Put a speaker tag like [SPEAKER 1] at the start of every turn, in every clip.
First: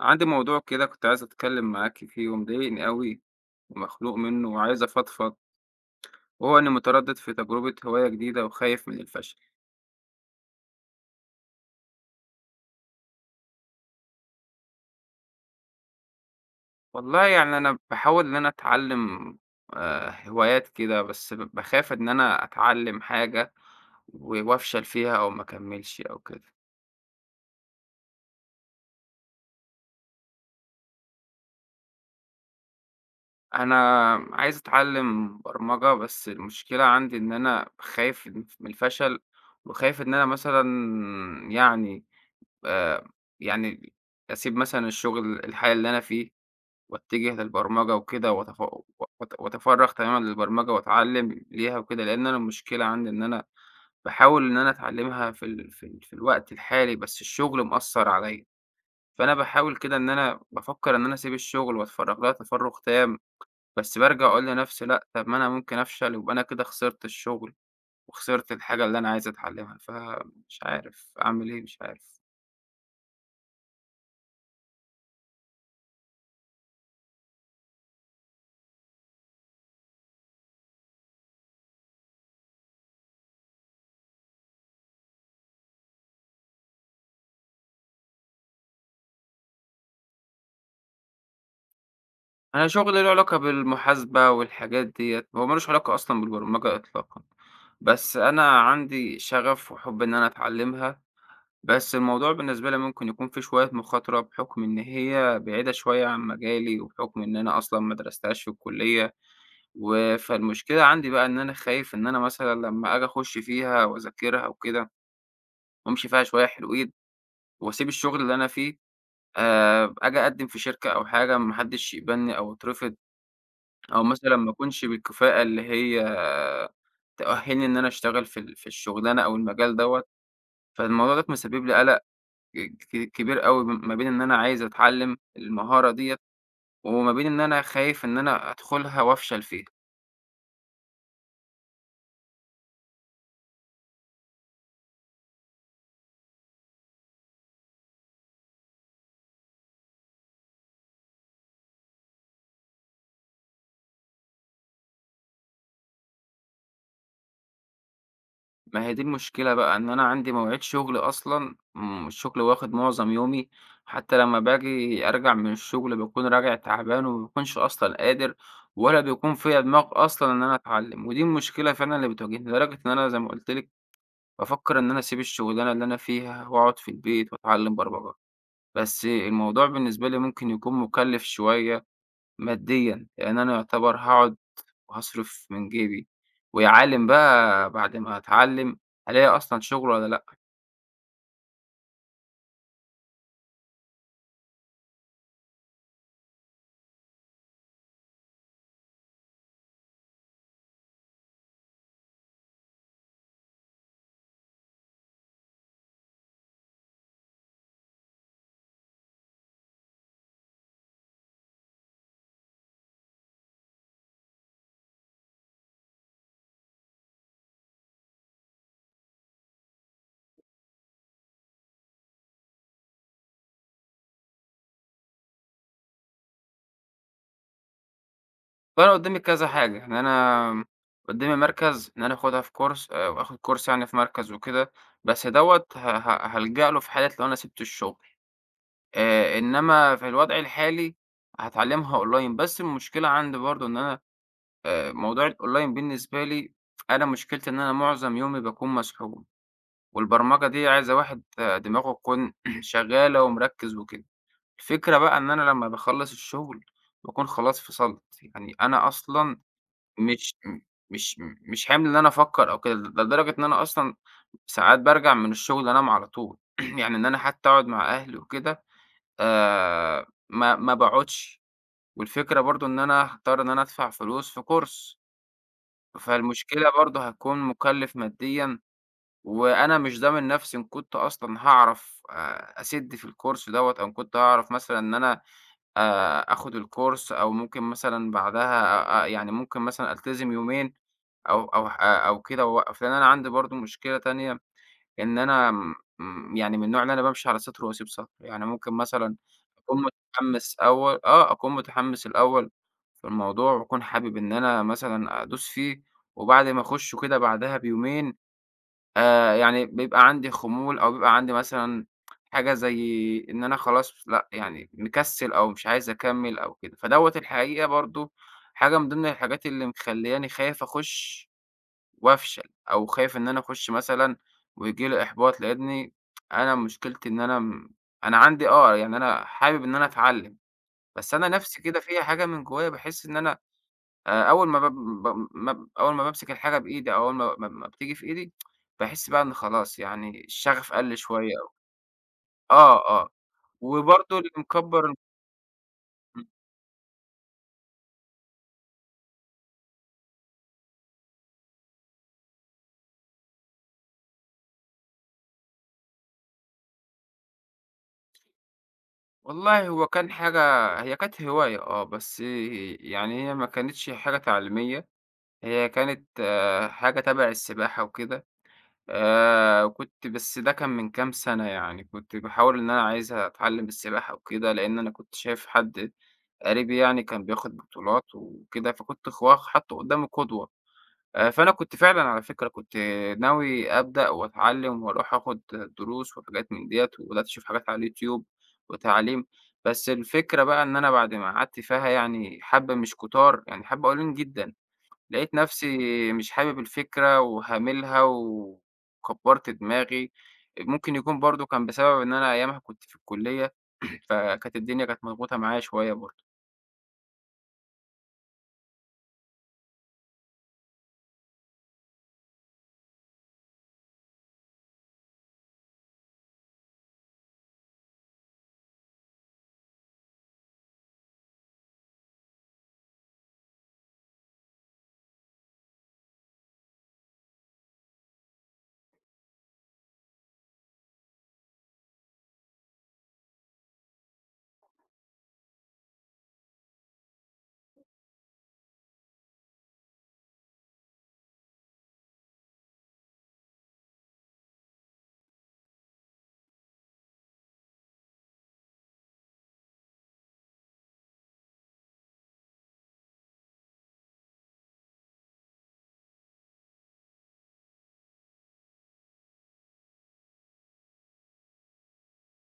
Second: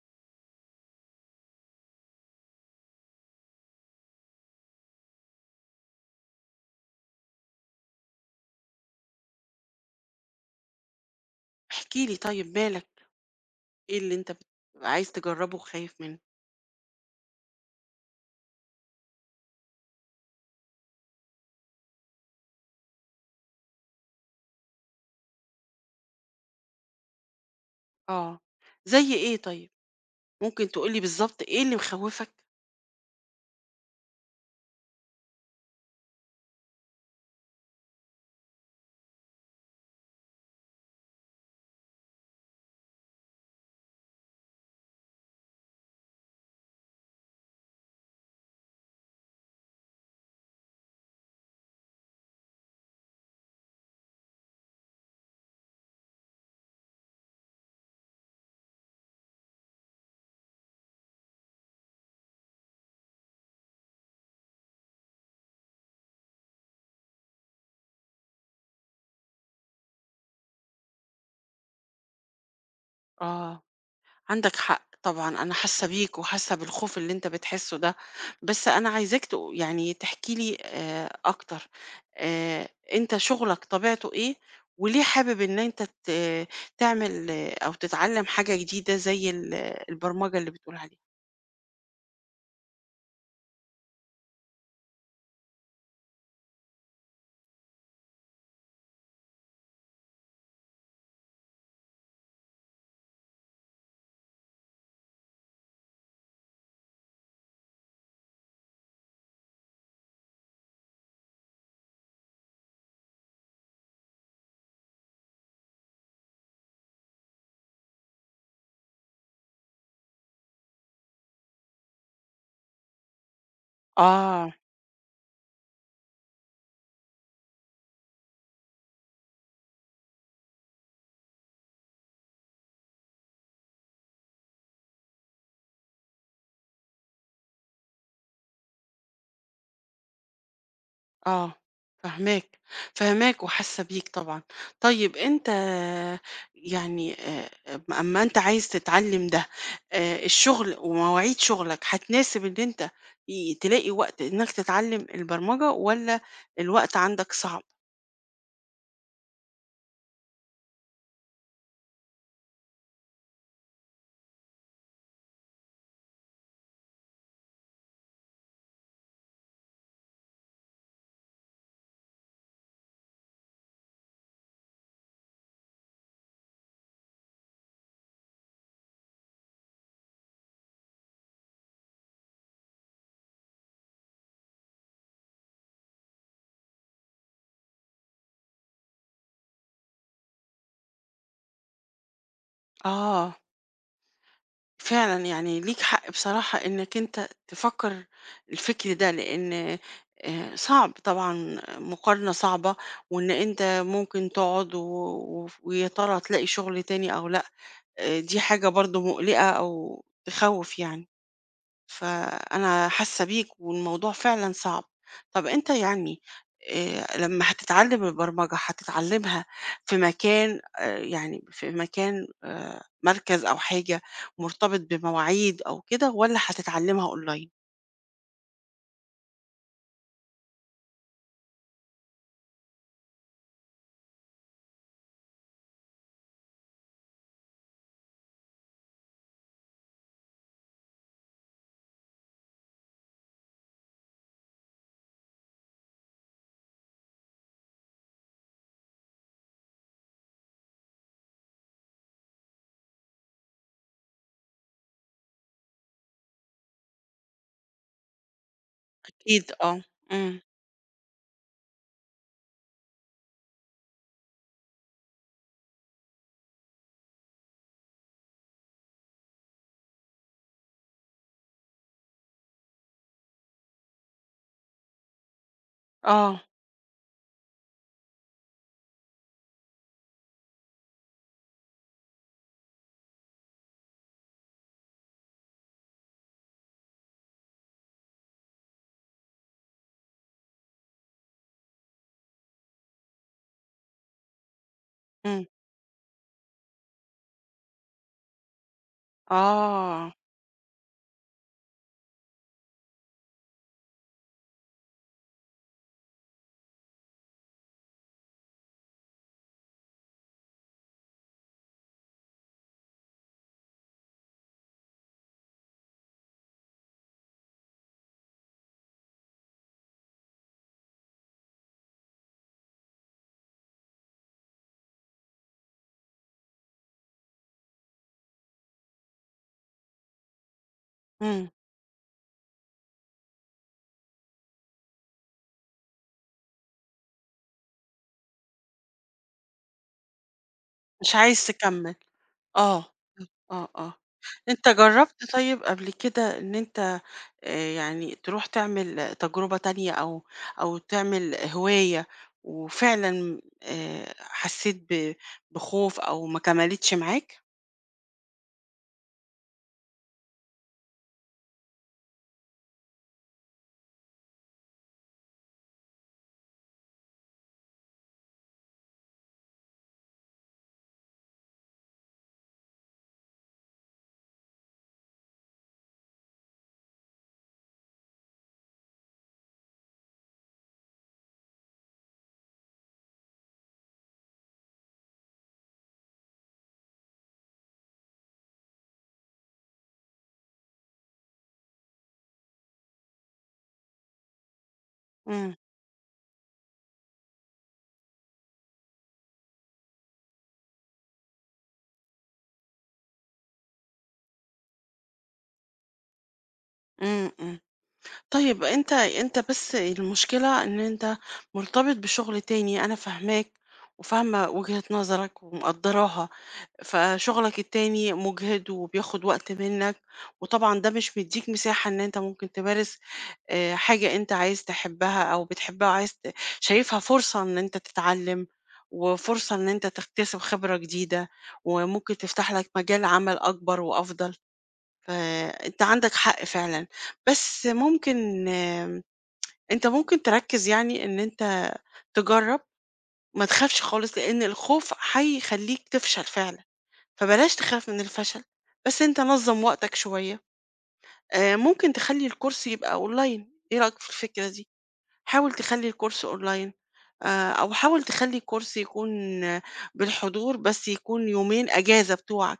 [SPEAKER 1] عندي موضوع كده كنت عايز أتكلم معاك فيه ومضايقني أوي، ومخنوق منه وعايز أفضفض، وهو إني متردد في تجربة هواية جديدة وخايف من الفشل.
[SPEAKER 2] احكِ لي طيب مالك، إيه اللي أنت عايز تجرّبه وخايف منه؟
[SPEAKER 1] والله يعني أنا بحاول إن أنا أتعلم هوايات كده، بس بخاف إن أنا أتعلم حاجة وأفشل فيها أو ما أكملش أو كده.
[SPEAKER 2] آه، زي إيه طيب؟ ممكن تقول لي بالضبط إيه اللي مخوّفك؟
[SPEAKER 1] أنا عايز أتعلّم برمجة، بس المشكلة عندي إن أنا خايف من الفشل، وخايف إن أنا مثلًا، يعني آآ، يعني أسيب مثلًا الشغل الحالي اللي أنا فيه، واتجه للبرمجة وكده وأتفرّغ تمامًا للبرمجة وأتعلّم ليها وكده، لإن أنا المشكلة عندي إن أنا باحاول إن أنا أتعلّمها في الوقت الحالي، بس الشغل مأثّر عليَّ، فأنا باحاول كده إن أنا بافكّر إن أنا أسيب الشغل وأتفرّغ لها تفرُّغ تام. بس بارجع أقول لنفسي لأ، طب ما أنا ممكن أفشل يبقى أنا كده خسرت الشغل، وخسرت الحاجة اللي أنا عايز أتعلمها، فمش عارف أعمل إيه، مش عارف.
[SPEAKER 2] آه، عندك حق طبعًا، أنا حاسة بيك وحاسة بالخوف اللي أنت بتحسه ده، بس أنا عايزاك يعني تحكي لي أكتر. أنت شغلك طبيعته إيه، وليه حابب إن أنت ت تعمل آه، أو تتعلّم حاجة جديدة زي البرمجة اللي بتقول عليها؟
[SPEAKER 1] أنا شغلي له علاقة بالمحاسبة والحاجات ديّة، هو ما لوش علاقة أصلًا بالبرمجة إطلاقًا، بس أنا عندي شغف وحُب إن أنا أتعلمها، بس الموضوع بالنسبة لي ممكن يكون فيه شوية مخاطرة بحكم إن هي بعيدة شوية عن مجالي، وبحكم إن أنا أصلًا ما درستهاش في الكلية، فالمشكلة عندي بقى إن أنا خايف إن أنا مثلًا لمّا آجي أخش فيها وأذاكرها وكده وأمشي فيها شوية حلوين، وأسيب الشغل اللي أنا فيه، آجي أقدّم في شركة أو حاجة ما حدش يقبلني أو أترفض، أو مثلًا
[SPEAKER 2] آه.
[SPEAKER 1] ما أكونش بالكفاءة اللي هي تأهّلني إن أنا أشتغل في الشغلانة أو المجال دوّة، فالموضوع دوّة مسبب لي قلق كبير أوي ما بين إن أنا عايز أتعلّم المهارة ديّة، وما بين إن أنا خايف إن أنا أدخلها وأفشل فيها.
[SPEAKER 2] آه، فاهماك، فاهماك وحاسة بيك طبعًا. طيب أنت يعني أم أمّا أنت عايز تتعلّم ده، الشغل ومواعيد شغلك هتناسب إن أنت ي تلاقي وقت إنّك تتعلّم البرمجة والّا الوقت عندك صعب؟
[SPEAKER 1] ما هي دي المشكلة بقى، إن أنا عندي مواعيد شغل أصلًا، الشغل واخد معظم يومي، حتى لمّا باجي أرجع من الشغل باكون راجع تعبان وما باكونش أصلًا قادر، ولا بيكون فيّا دماغ أصلًا إن أنا أتعلم، ودي المشكلة فعلًا اللي بتواجهني، لدرجة إن أنا زي ما قُلت لِك بافكر إن أنا أسيب الشغلانة اللي أنا فيها وأقعد في البيت وأتعلم برمجة، بس الموضوع بالنسبة لي ممكن يكون مُكلِّف شوية ماديًا، لإن أنا يعتبر هاقعد وهاصرف من جيبي، ويا عالِم بقى بعد ما أتعلّم هالاقي أصلًا شُغل والّا لأ.
[SPEAKER 2] آه. فعلًا، يعني ليك حق بصراحة إنك أنت تفكّر الفكر ده، لإن صعب طبعًا، مقارنة صعبة، وإن أنت ممكن تقعد و وف ويا ترى هتلاقي شغل تاني أو لأ. دي حاجة برضه مقلقة أو تخوّف يعني. فأنا حاسة بيك والموضوع فعلًا صعب. طَب أنت يعني لمّا هتتعلّم البرمجة، هتتعلّمها في مكان يعني في مكان مركز أو حاجة مرتبط بمواعيد أو كده والّا هتتعلّمها أونلاين؟
[SPEAKER 1] فأنا قُدّامي كذا حاجة، يعني أنا قُدّامي مركز إن أنا آخُدها في كورس، وآخُد كورس يعني في مركز وكده، بس دوّة ه ه هالجأ له في حالة لو أنا سِبت الشُغل، إنّما في الوضع الحالي هاتعلّمها أونلاين، بس المشكلة عندي برضه إن أنا، موضوع الأونلاين بالنسبة لي أنا مشكلتي إن أنا مُعظم يومي باكون مسحول، والبرمجة دي عايزة واحد دماغه تكون شغّالة ومركِّز وكده. الفكرة بقى إن أنا لمّا باخلّص الشغل، باكون خلاص فصلت، يعني أنا أصلًا
[SPEAKER 2] أكيد آه.
[SPEAKER 1] مش
[SPEAKER 2] إمم.
[SPEAKER 1] م مش حِمل إن أنا أفكّر أو كده، ده لدرجة إن أنا أصلًا ساعات بارجع من الشغل أنام على طول. يعني إن أنا حتى أقعد مع أهلي وكده ما ما باقعدش، والفكرة برضه إن أنا هاضطر إن أنا أدفع فلوس في كورس،
[SPEAKER 2] آه.
[SPEAKER 1] فالمشكلة برضه هتكون مُكلِّف ماديًا، وأنا مش ضامن نَفْسي إن كنت أصلًا هاعرف أسِد في الكورس دوّة أو إن كنت هاعرف مثلًا إن أنا آخُد الcourse، أو ممكن مثلًا بعدها أ أ يعني ممكن مثلًا ألتزم يومين أو كده وأوقّف، لإن أنا عندي برضه مشكلة تانية إن
[SPEAKER 2] إمم.
[SPEAKER 1] أنا م م يعني من النوع اللي أنا بامشي على سَطْر وأسيب سَطْر، يعني ممكن مثلًا
[SPEAKER 2] آه.
[SPEAKER 1] أكون متحمّس الأول في الموضوع وأكون حابب إن أنا مثلًا أدوس فيه، وبعد ما أخُش كده بعدها بيومين، يعني بيبقى عندي خمول أو بيبقى عندي مثلًا حاجة زي إن أنا خلاص لأ، يعني مكسِّل أو مش عايز أكمّل أو كده. فدوّة الحقيقة برضه حاجة من ضمن الحاجات اللي مخلّياني خايف أخُش وأفشل، أو خايف إن أنا أخُش مثلًا وييجي لي إحباط، لإنّي أنا مشكلتي إن أنا م أنا عندي يعني أنا حابب إن أنا أتعلّم، بس أنا
[SPEAKER 2] إمم.
[SPEAKER 1] نَفْسي كده فيّا حاجة من جوّايا باحس إن أنا أول ما باب ب ما أول ما بامسك الحاجة بإيدي أو أول ما بتيجي في إيدي، باحس بقى إن خلاص يعني الشغف قَل
[SPEAKER 2] مش
[SPEAKER 1] شوية
[SPEAKER 2] عايز
[SPEAKER 1] أو.
[SPEAKER 2] تكمّل.
[SPEAKER 1] آه،
[SPEAKER 2] آه.
[SPEAKER 1] آه.
[SPEAKER 2] آه، آه.
[SPEAKER 1] وبرضه اللي
[SPEAKER 2] أنت
[SPEAKER 1] مكبّر.
[SPEAKER 2] جرّبت طيب قبل
[SPEAKER 1] إمم.
[SPEAKER 2] كده إن أنت يعني تروح تعمل تجربة تانية أو أو تعمل هواية وفعلًا حسّيت بخوف أو ما كملِتش معاك؟
[SPEAKER 1] والله هو كان حاجة، هي كانت هواية، بس يعني هي ما كانتش حاجة تعليمية، هي كانت حاجة تَبَع السباحة وكده. وكنت بس ده كان من كام سَنة يعني، كنت باحاول إن أنا عايز أتعلّم السباحة وكده، لإن أنا كنت شايف حد قريبي يعني كان بياخد بطولات وكده، فكنت خوا حاطّه قدّامي قدوة، فأنا كنت فعلًا على فكرة كنت ناوي أبدأ وأتعلّم وأروح آخد دروس وحاجات من ديّة، وبدأت أشوف حاجات على اليوتيوب وتعليم، بس الفكرة بقى إن أنا بعد ما قعدت فيها يعني حبّة مش كتار، يعني حبّة قليلين جدًا، لقيت
[SPEAKER 2] إمم،
[SPEAKER 1] نفسي مش حابب الفكرة وهاملها وكبّرت دماغي، ممكن يكون برضه كان بسبب إن أنا أيامها كنت في الكلية، فكانت الدنيا كانت مضغوطة معايا شوية برضه.
[SPEAKER 2] إمم، إمم. طيب أنت بس المشكلة إن أنت مرتبط بشغل تاني، أنا فاهماك وفاهمة وجهة نظرك ومقدّراها. فشغلك التاني مجهد وبياخد وقت منك وطبعا ده مش مديك مساحة ان انت ممكن تمارس آه، حاجة انت عايز تحبها او بتحبها وعايز ت- شايفها فرصة ان انت تتعلم وفرصة ان انت تكتسب خبرة جديدة وممكن تفتح لك مجال عمل اكبر وافضل فانت عندك حق فعلا بس ممكن انت ممكن تركز يعني ان انت تجرب ما تخافش خالص لان الخوف هيخليك تفشل فعلا فبلاش تخاف من الفشل بس أنت نظم وقتك شوية آه، ممكن تخلي الكورس يبقى أونلاين. إيه رأيك في الفكرة دي؟ حاول تخلي الكورس أونلاين آه، أو حاول تخلي الكورس يكون آه، بالحضور بس يكون يومين أجازة بتوعك،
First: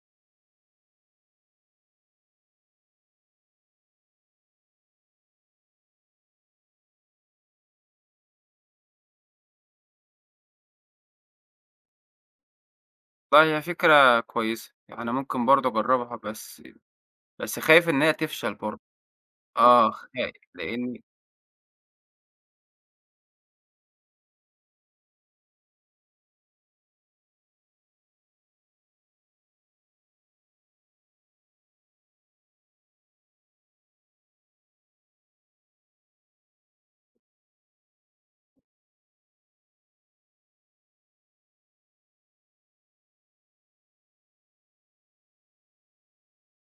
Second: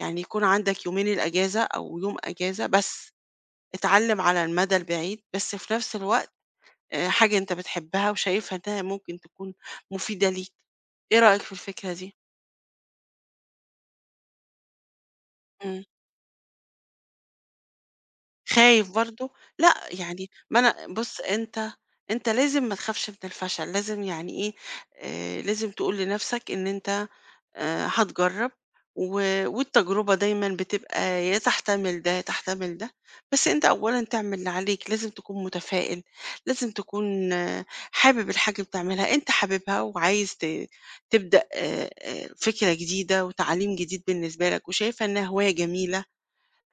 [SPEAKER 2] يعني يكون عندك يومين الأجازة أو يوم أجازة بس، اتعلم على المدى البعيد بس في نفس الوقت آه، حاجة أنت بتحبها وشايفها إنها ممكن تكون مفيدة ليك. إيه رأيك في الفكرة دي؟
[SPEAKER 1] والله هي فكرة كويسة، يعني ممكن برضه
[SPEAKER 2] مم.
[SPEAKER 1] أجرّبها، بس خايف إن هي تفشل برضه،
[SPEAKER 2] خايف برضه؟ لأ،
[SPEAKER 1] آه
[SPEAKER 2] يعني
[SPEAKER 1] خايف
[SPEAKER 2] ما أنا
[SPEAKER 1] لإني.
[SPEAKER 2] بُص، أنت لازم ما تخافش من الفشل، لازم يعني إيه، لازم تقول لنفْسك إن أنت هتجرّب و والتجربة دايمًا بتبقى يا تحتمل ده، يا تحتمل ده، بس أنت أولًا تعمل اللي عليك، لازم تكون متفائل، لازم تكون آه، حابب الحاجة اللي بتعملها، أنت حاببها وعايز تبدأ فكرة جديدة وتعليم جديد بالنسبة لك وشايفها إنها هواية جميلة.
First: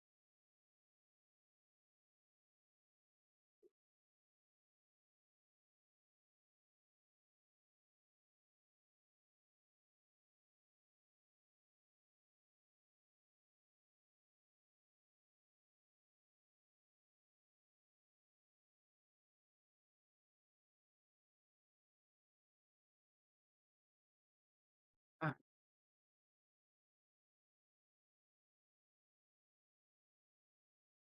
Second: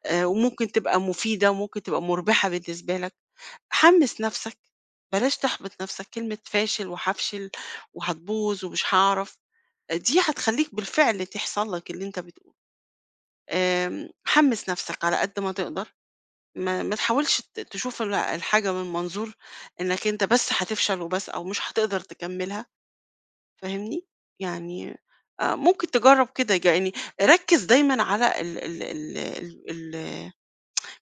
[SPEAKER 2] وممكن تبقى مفيدة وممكن تبقى مُربحة بالنسبة لك، حمِّس نَفْسك، بلاش تحبط نَفْسك، كلمة فاشل وهافشل وهتبوظ ومش هاعرف، دي هتخلّيك بالفعل تحصل لك اللي أنت بتقوله. حمِّس نَفْسك على قد ما تقدر، ما تحاولش تشوف الحاجة من منظور إنّك أنت بس هتفشل وبس أو مش هتقدر تكمّلها، فاهمني؟ يعني
[SPEAKER 1] فاهمِك،
[SPEAKER 2] ممكن تجرّب كده، يعني ركِّز دايمًا على ال ال ال ال ال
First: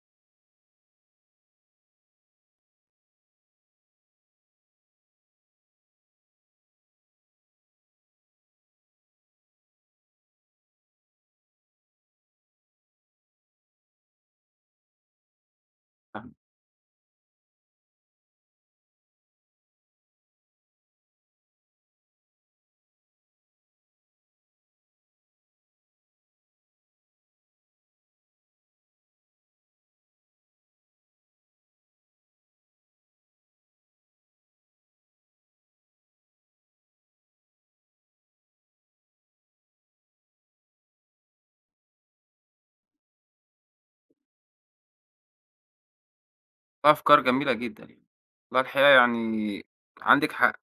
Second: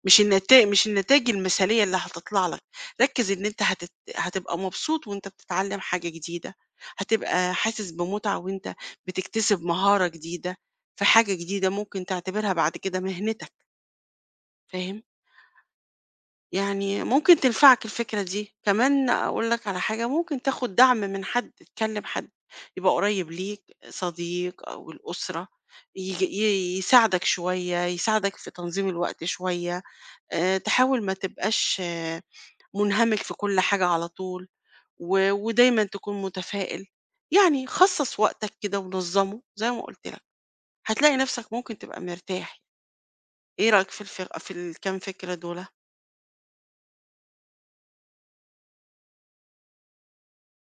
[SPEAKER 2] مش مش النتايج المثالية اللي هتطلع لك، ركّز إن أنت هتبقى مبسوط وأنت بتتعلّم حاجة جديدة، هتبقى حاسس بمتعة وأنت بتكتسب مهارة جديدة في حاجة جديدة ممكن تعتبرها بعد كده مهنتك، فاهم؟
[SPEAKER 1] فاهمِك.
[SPEAKER 2] يعني ممكن تنفعك الفكرة دي، كمان أقول لك على حاجة، ممكن تاخد دعم من حد، تكلّم حد يبقى قريّب ليك، صديق أو الأسرة، يج ي يساعدك شوية، يساعدك في تنظيم الوقت شوية، تحاول ما تبقاش منهمك في كل حاجة على طول و... ودايما تكون متفائل، يعني خصص وقتك كده ونظمه زي ما قلت لك هتلاقي نفسك ممكن تبقى مرتاح. ايه رأيك في الكام فكرة دول؟
[SPEAKER 1] أفكار جميلة جدًا يعني، والله الحقيقة يعني عندِك حق،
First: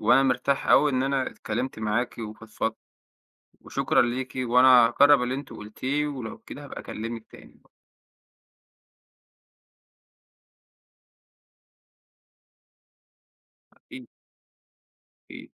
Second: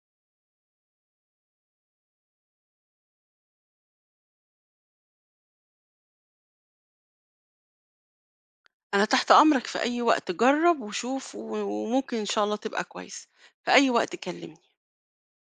[SPEAKER 1] وأنا مرتاح أوي إن أنا اتكلمت معاكِ وفضفضت، وشكرًا ليكِ وأنا هاجرّب اللي أنتِ قُلتيه ولو كده هابقى أكلمِك تاني.
[SPEAKER 2] انا تحت امرك في اي وقت، جرب وشوف و... وممكن ان شاء الله تبقى كويس، في اي
[SPEAKER 1] أكيد،
[SPEAKER 2] وقت كلمني.
[SPEAKER 1] أكيد.